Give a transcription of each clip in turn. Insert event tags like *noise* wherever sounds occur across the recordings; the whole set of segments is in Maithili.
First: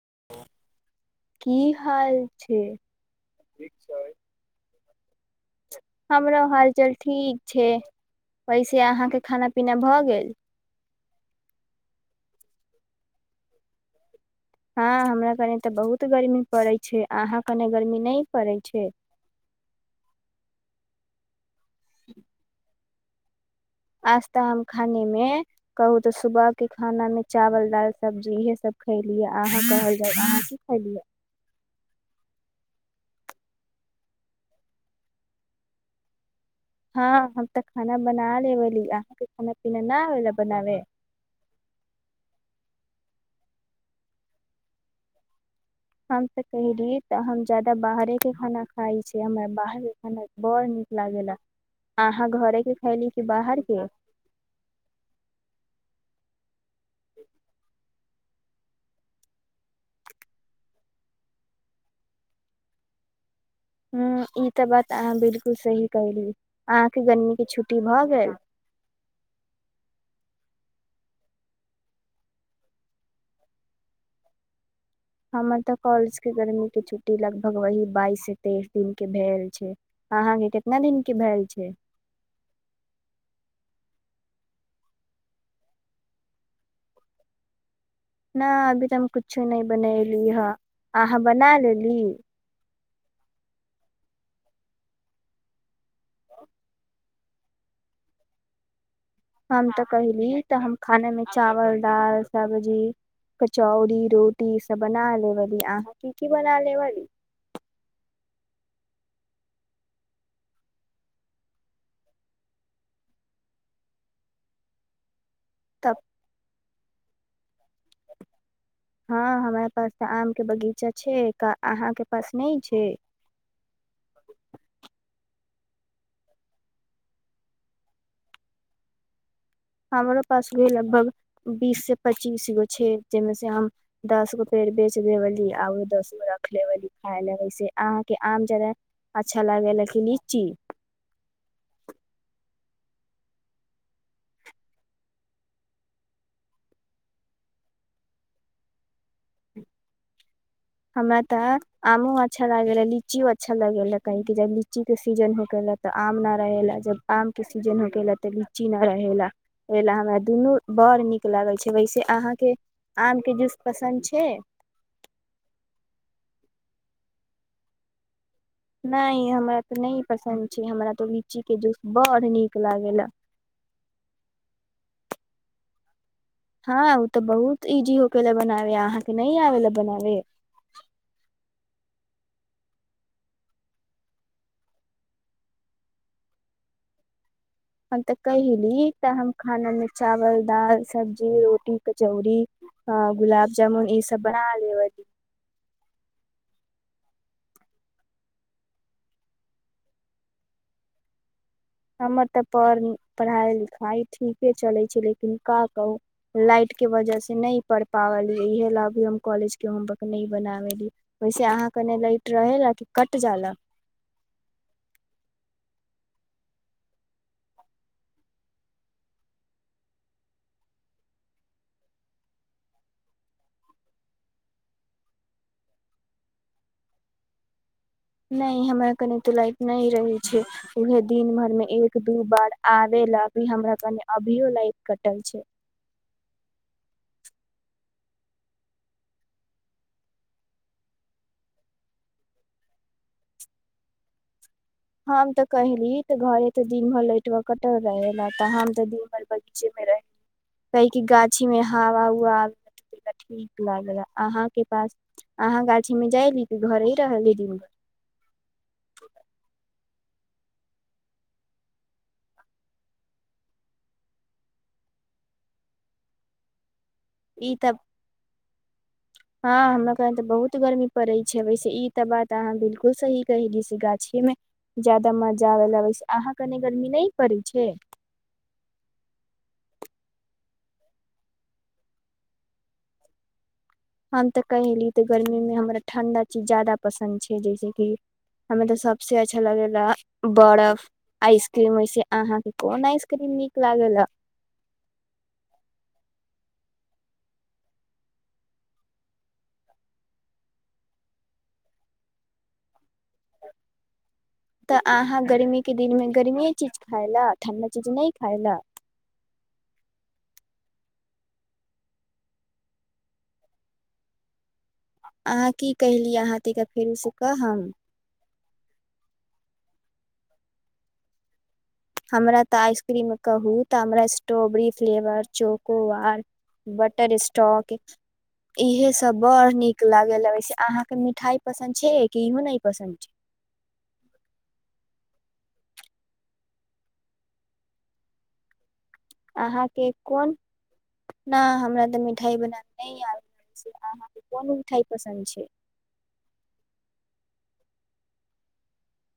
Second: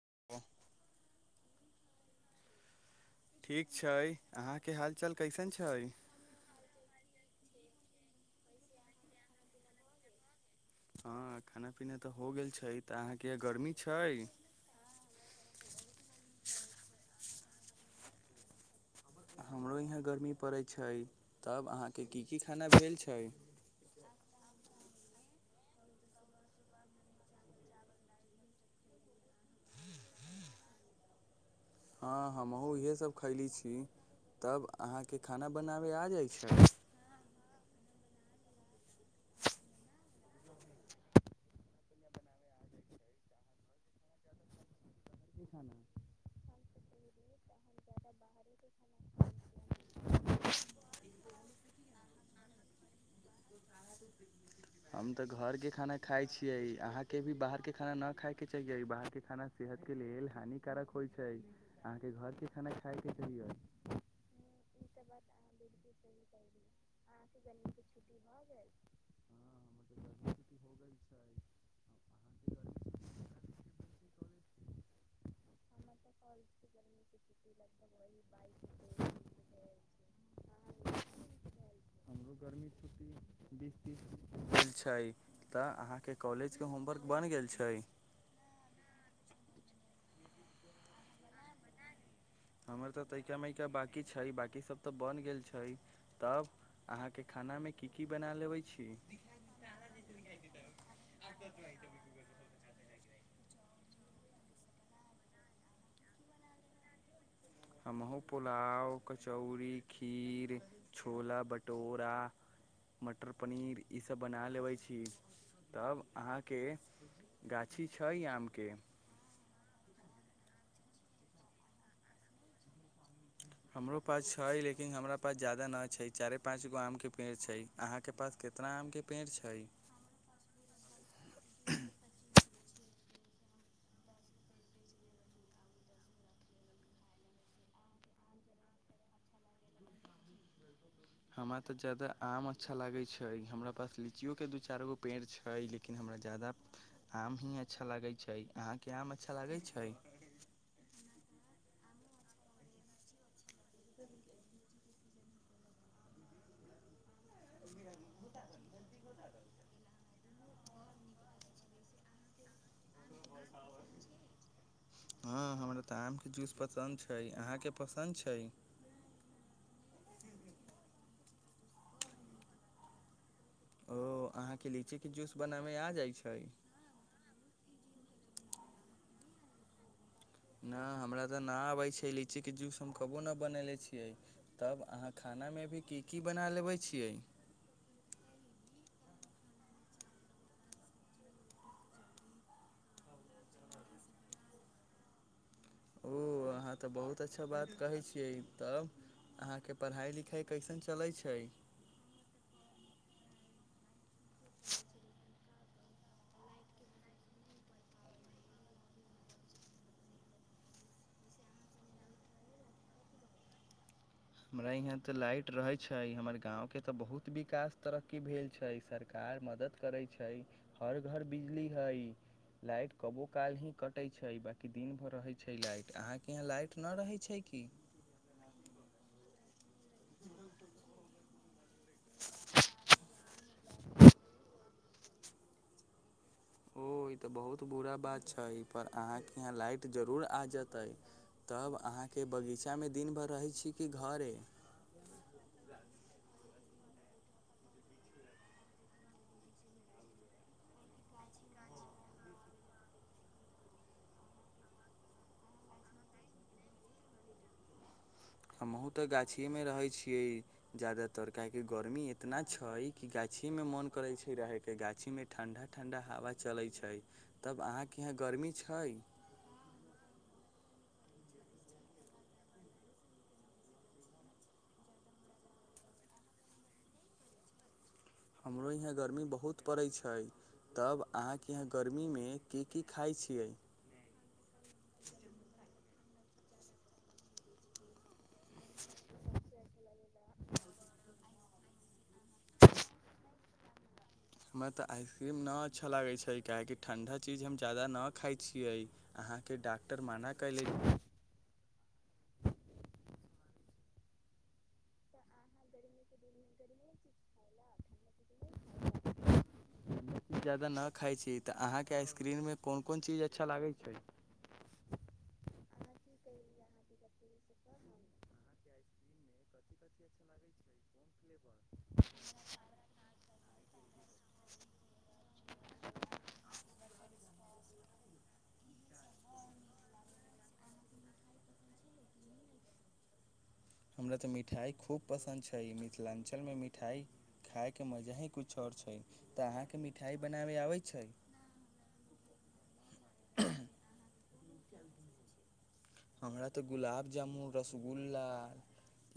*inaudible* की हाल छै ठीक छै अहाँ के हाल चाल कैसन छै हमरो हाल चाल ठीक छै वैसे अहाँके खाना पीना भऽ गेल हँ खाना पीना तऽ हो गेल छै तऽ अहाँके गर्मी छै हँ हमरा क ने तऽ बहुत गर्मी पड़ै छै अहाँ कनि गर्मी नहि पड़ै छै हमरो यहाँ गर्मी पड़ै छै तब अहाँके की की खाना भेल छै छै आज त' हम खानेमे कहू तऽ सुबहके खानामे चावल दालि सब्जी इएहसभ खयलियै अहाँ कहल जाय अहाँ की खयलि ह हँ हम अहु इएहे सब खैली छी तब अहाँके खाना बनाबै आ जाइ छै हँ हम तऽ खाना बना लेबली अहाँके खाना पीना न आबे ल बनाबे हम तऽ कहैलिय तऽ हम जाादा बाहरेके खाना खाइ छी हमरा बाहरके खाना बड़ नीक लागेला अहाँ घरेके खयली कि बाहरके हम तऽ घरके खाना खाइ छियै अहाँके भी बाहरके खाना न खायके चाहियै बाहरके खाना सेहतके लेल हानिकारक होइत छै अहाँके घरके खाना खायके चाहियै ह्म्म ई तऽ बात अहाँ बिलकुल सही कहली अहाँके गरमीके छुट्टी भऽ गेल हमर तऽ कॉलेज के गर्मी के छुट्टी लगभग वही बाइस से तेइस दिन के भेल छै ह ह हेते केतना दिनक के भेल छै भेल छै तऽ अहाँके कॉलेजके होमवर्क बनि गेल छै न अभी तऽ हम कुछो नहि बनेली ह अहाँ बना लेली हमर त तइका मइका बाकी छै बाकी सब तऽ बन गेल छै तब अहाँके खानामे की की बना लेबै छीयै हम तऽ कहिली तऽ हम खाने मे चावल दाल सब्जी कचौड़ी रोटी ईसभ बना लेबली अहाँ की की बना लेबली हमहुं पुलाव कचौड़ी खीर छोला भटूरा मटर पनीर ईसभ बना लेबै छी तब अहाँके गाछी छै य आम के हँ हमरा पास तऽ आम के बगीचा छै अहाँके पास नहि छै हमरो पास छै लेकिन हमरा पास जादा न छै चारे पाँंच गो आम के पेड़ छै आहा के पास कितना आम के पेड़ छै हमरो पास उहे लगभग बीस से पच्चीस गो छै जाहिमे से हम दस गो पेड़ बेच देेबी आ ओ दस गो रख लेबी खााय लेस अहाँके आम जादा अच्छा लागे लेक लीची हमरा तऽ ज्यादा आम अच्छा लागैत छै हमरा पास लीचियओ के दू चारि गो पेड़ छै लेकिन हमरा ज्यादा आम ही अच्छा लागैत छै अहाँके आम अच्छा लागैत छै हमरा तऽ आमो अच्छा लागे रहे लीचियो अच्छा लगेैला काहे कि जब लीचीके सीजन हो गेलला तऽ आम नहि रहेला जब आमके सीजन हो गेललाा तऽ लीची नहि रहेला रहला हमरा दुनू बड़ नीक लागै छै वैसे अहाँके आमके जूस पसन्द छै हँ हमरा तऽ आमके जूस पसन्द छै अहाँके पसन्द छै नहि हमरा तऽ नहि पसन्द छै हमरा तऽ लीचीके जूस बड़ नीक लागेला ओ अहाँं के लीची के जूस बनाबय आ जाय छै हँ ओ तऽ बहुत इजी होके लए बनाबे अहाँके नहि आबे ल बनावे ना हमरा तऽ ना आबैत छै लीचीके जूस हम कबो नहि बननेे छियै तब अहाँ खानामे भी की की बना लेबै छियै हम तऽ कहिली तऽ हम खानामे चावल दाल सब्जी रोटी कचौड़ी गुलाब जामुन ईसभ बना लेबै ओ अहाँ तऽ बहुत अच्छा बात कहै छियै तब अहाँके पढ़ाइ लिखाइ कैसन चलै छै हमर तऽ पढ़ पढ़ाइ लिखाइ ठीके चलै छै लेकिन का कहू लाइटके वजहसँ नहि पढ़ि पावल इह लए अभी हम कॉलेजके होमवर्क नहि बनाबेली वैसे अहाँके ने लाइट रहे ला कि कट जाला हमरा यहाँ तऽ लाइट रहैत छै हमर गाँवके तऽ बहुत विकास तरक्की भेल छै सरकार मदद करैत छै हर घर बिजली हइ लाइट कबो काल ही कटैत छै बाकी दिन भर रहैत छै लाइट अहाँके यहाँ लाइट नहि रहैत छै की नहि हमरा कनि तऽ लाय नहि रहे छै उहे दिन भर मे एक दू बार आबे ल अभी हमरा कने अभियो लाइट कटल छै ओ ई तऽ बहुत बुरा बात छै ई पर अहाँके यहाँ लाइट जरूर आ जेतै तब अहाँके बगीचामे दिन भर रहैत छी कि घरे हम तऽ कहली तऽ घरे तऽ दिन भर लइटबा कटल रहेला त हम तऽ दिन भर बगीचे मे रह काहे कि गाछी मे हवा उवा आा ठीक लागल अहाँके पास अहाँ गाछीमे जायली त घरे ही रहली दिन भर हमहुँ तऽ गाछिए मे रहैत छी कि जादातर काहेकि गरमी इतना छै कि गाछीेमे मोन करै छै रहैके गाछीमे ठण्डा ठण्डा हवा चलै छै ई तब त अहाँके यहाँ गर्मी छै हँ हमरा कह तऽ बहुत बहुत गर्मी पड़ै छै वैसे ई तऽ बात अहाँ बिलकुल सही कहिलैसे गाछिेमे ज्याददा मजा आबै ल वैसे अहाँ कनि गर्मी नहि पड़ै छै हमरो यहाँ गर्मी बहुत पड़ैत छै तब अहाँके यहाँ गर्मीमे की की खाइ छियै हम तऽ कहिनी तऽ गर्मीमे हमरा ठण्डा चीज ज्यादा पसन्द छै जैसेकि हमरा तऽ सभसे अच्छा लगेला बरफ आइसक्रीम ऐसे अहाँके कोन आइसक्रीम नीक लागेला हमरा तऽ आइसक्रीम नहि अच्छा लागै छै काहेकि ठण्डा चीज हम जायदा नहि खाइ छियै अहाँके डॉक्टर मना कयले तऽ अहाँ गर्मीके दिनमे गर्मीए चीज खााय लए ठण्डा चीज नहि खााय लए ज्यादा नहि खाइ छी तऽ अहाँके आइस्क्रीममे कोन कोन चीज अच्छा लागैत छै अहाँ की कहलीै अहाँ तरा फेरोसँ कहब हमरा तऽ आइसक्रीम कहू तऽ हमरा strawberry flavour chocobar butterscotch इहे सब बड़ नीक लागल वइसे अहाँके मिठाइ पसन्द छै कि इहो नहि पसन्द छै हमरा तऽ मिठाइ खूब पसन्द छै मिथिलाञ्चलमे मिठाइ खायके मजा ही कछु आओर छै तऽ अहाँ अहाँके के मिठाइ कोन बनाबे आबै छै न हमरा तऽ मिठाई बनाब नै आबै छै अहाँके कोन मिठाइ पसन्द छै हमरा तऽ गुलाब जामुन रसगुल्ला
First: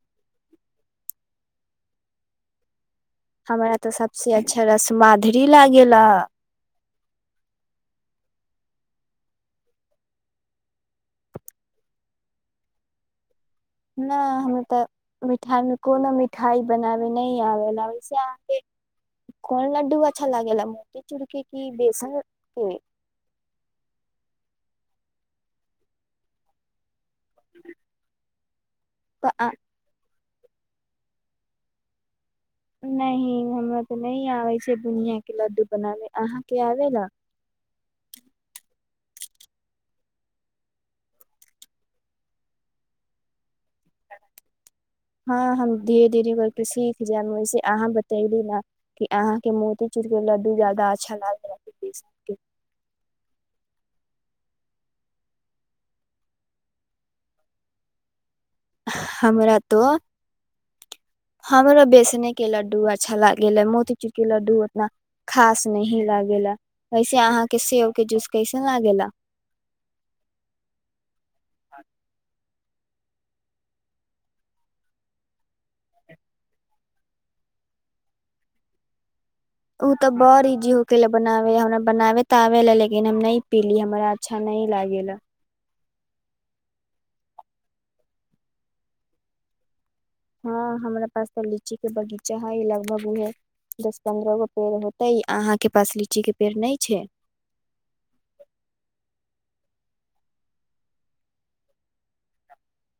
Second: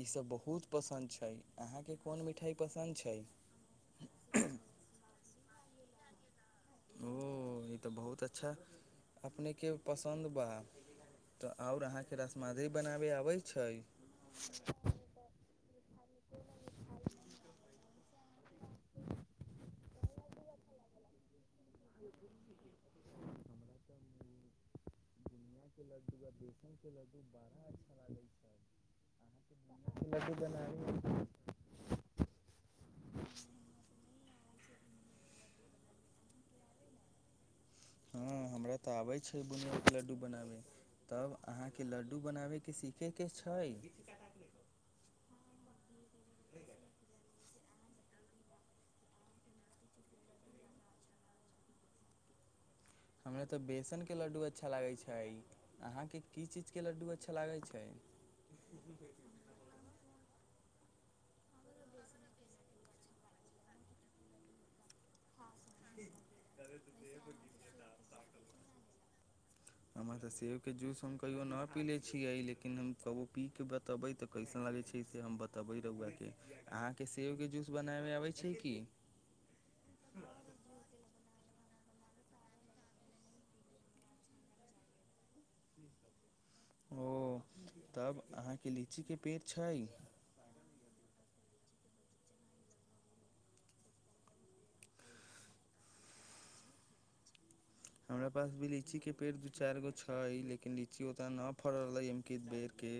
ईसभ बहुत पसन्द छै अहाँके कोन मिठाइ पसन्द छै हमरा तऽ सबसे अच्छा रसमा धुरी लागगेला ओ ई तऽ बहुत अच्छा अपनेके पसन्द बा तऽ और अहाँके रसमलाई बनाबे आबै छै नहि हमत तऽ मिठाइमे कोनो मिठाई बनाबे नहि आबेला ओइसे अहांके कोन लड्डू अच्छा लागेला मोतीचूड़के की बेसन के बुनियाके *inaudible* ह अच्छा *unintelligible* लागै छै त आ बुनियाके लड्डू बनाबै नहि हमरा तऽ नहि आबै छै बुनियाके लड्डू बनाबे अहाँके आबे ल हँ हमरा त' आबै छै बुनियाके लड्डू बनाबै तब अहाँके लड्डू बनाबैके सीखैके छै छै हँ हम धीरे धीरे करके सीख जायब वैसे अहाँ बतैबै ने कि अहाँके मोती चूरके लड्डू जादा अच्छा लागय अय कि बेसन के हमरा तऽ बेसनके लड्डू अच्छा लागै छै अहाँके की चीज के लड्डू अच्छा लागै छै हमरा तऽ हमरो बेसनेके लड्डू अच्छा लागै ह मोतीचूरके लड्डू उतना खास नहीं लागेला वैसे अहाँके सेब के जूस कैसन लागेला हमर तऽ सेब के जूस हम कहियो न पी ले छीयै लेक इन हम कबो पीके बतेबे तऽ कैसन लागे छै से ब तबी रुउआके अहाँके सेबके जूस बनायमबे अबै छै की ओ तऽ बड़ इजी हो गेललए बनाबै हमरा बनाबै तऽ आबै लए लेकिन हम नहि पीली हमरा अच्छा नहि लागेला ओ तब अहाँके लीची के पेड़ छै हँ हमरा पास तऽ लीचीके बगीचा हइ लगभग उहो दस पन्द्रह गो पेड़ होतै अहाँके पास लीचीके पेड़ नहि छै हमरा पास भी लीची के पेड़ दू चारि गो छै लेकिन लीची उताना फड़ले बेर के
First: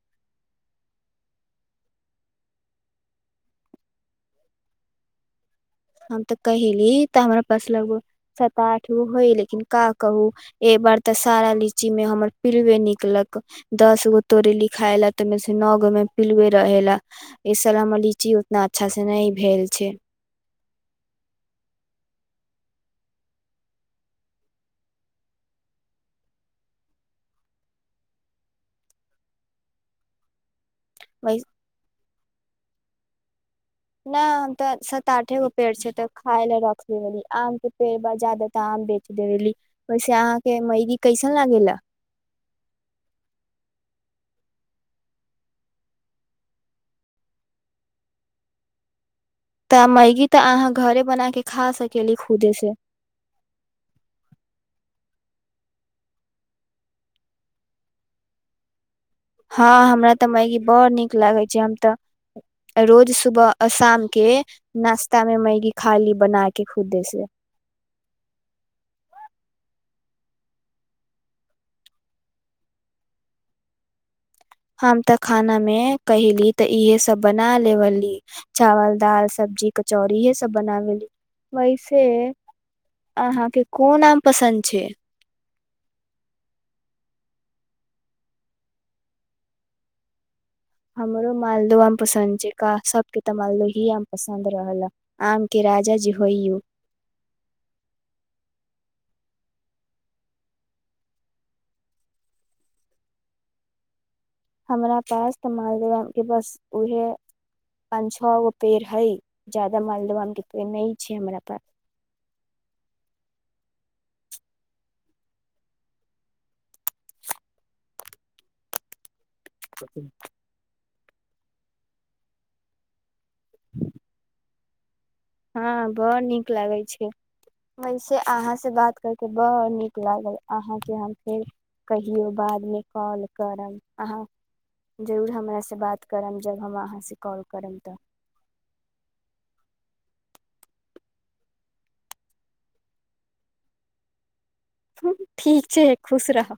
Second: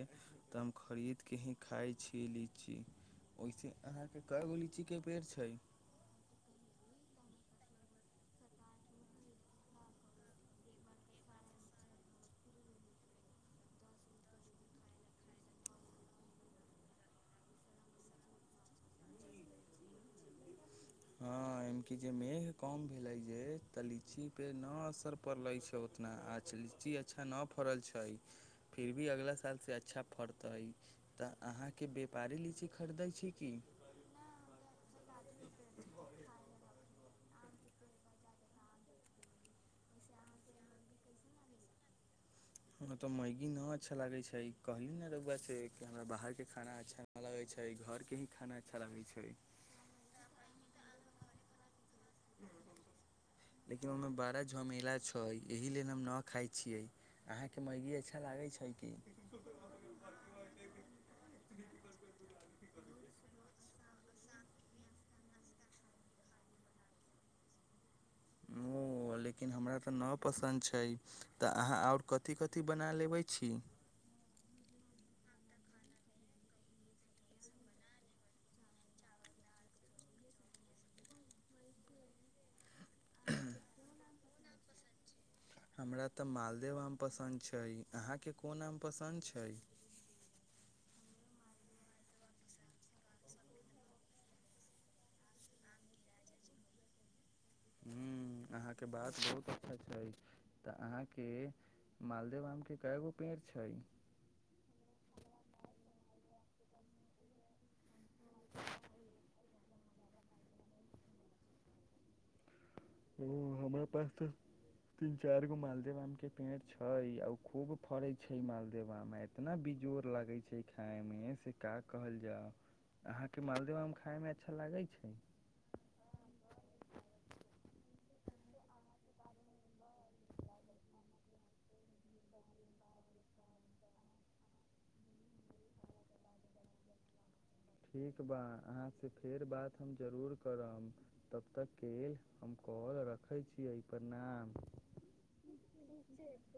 तऽ हम खरीद के ही खाय छी लीची ओहिसे अहाँ के क गो लीची के पेड़ छै हम तऽ कहेली तऽ हमरा पास लगभग सात आठ गो होय लेकिन का कहू एक बार तऽ सारा लीचीमे हमर पिलुए निकलक दस गो तोरेलि खााय लए तऽ ओहिमे से नओ गोमे पिलुे रहे लए एहि साल हमर लीची उतना अच्छासँ नहि भेल छै हँ एमकि जे मेघ कम भेले जे तऽ लीची पे न असर पड़ले छै उतना आछा लीची अच्छा न फड़ल छै फिर भी अगला साल से अच्छा फड़तै तऽ अहाँके व्यापारी लीची खरीदै छी की नहि हम तऽ सात आठे गो पेड़ छै तऽ खाय लए रख देबी आमके पेड़ ब जादा तऽ आम बेच देबेली ओहिसे अहाँके मैगी कैसन लागेला हँ तऽ मैगी नहि अच्छा लगैत छै कहली ने रौआ से कि हमरा बाहरके खाना अच्छा नहि लगैत छै घरके ही खाना अच्छा लगैत छै तऽ मैगी तऽ अहाँ घरे बना के खा सक लेकिन ओहिमे बारा झमेला छै त एहि लेल हम न खाइ छियै अहाँके मैगी अच्छा लागै छै कि हँ हमरा तऽ मैगी बड़ नीक लागैत छै हम तऽ रोज सुबह अ शाम के नाश्ता मे मैगी खाली बना के खुदे से ओ लेकिन हमरा तऽ न पसन्द छै तऽ अहाँ आओर कथी कथि बना लेबै छी हम तऽ खाना मे कहिली तऽ इहे सब बना लेवली चावल दाल सब्जी कचौड़ी इहे सब बना लेली वैसे अहाँके कोन आम पसन्द छै हमरा तऽ मालदेव आम पसन्द छै अहाँके कोन आम पसन्द छै हमरो मालदोबा आम पसन्द छै का सबके तऽ मालदही आम पसन्द रहल आम के राजा ज होइ उ ह्म अहाँके बात बहुत अच्छा छै तऽ अहाँके मालदे आम के कैगो पेड़ छै हमरा पास तऽ मालदह आम बस उहे पाच छओ गो पेड़ है जादा मालदवा आम के पेड़ नहि छै हमरा पास ओ हमरा पास तऽ तीन चार गो मालदेव आम के पेड़ छै आ खूब फड़े छै मालदेवा मे इतना बेजोड़ लगे छै खाय मे मे से का कहल जाय अहाँ के मालदेव आम खायमे अच्छा लागै छै हँ बड़ नीक लागै छै वैसे अहाँसँ बात करि कऽ बड़ नीक लागल अहाँके हम फेर कहियौ बादमे कॉल करब अहाँ जरूर हमरासँ बात करब जब हम अहाँसँ कॉल करब तऽ ठीक बा अहाँ से फेर बात हम जरूर करब तब तकके हम कॉल रखैत छी एहि परणाम ठीक छै खुश रह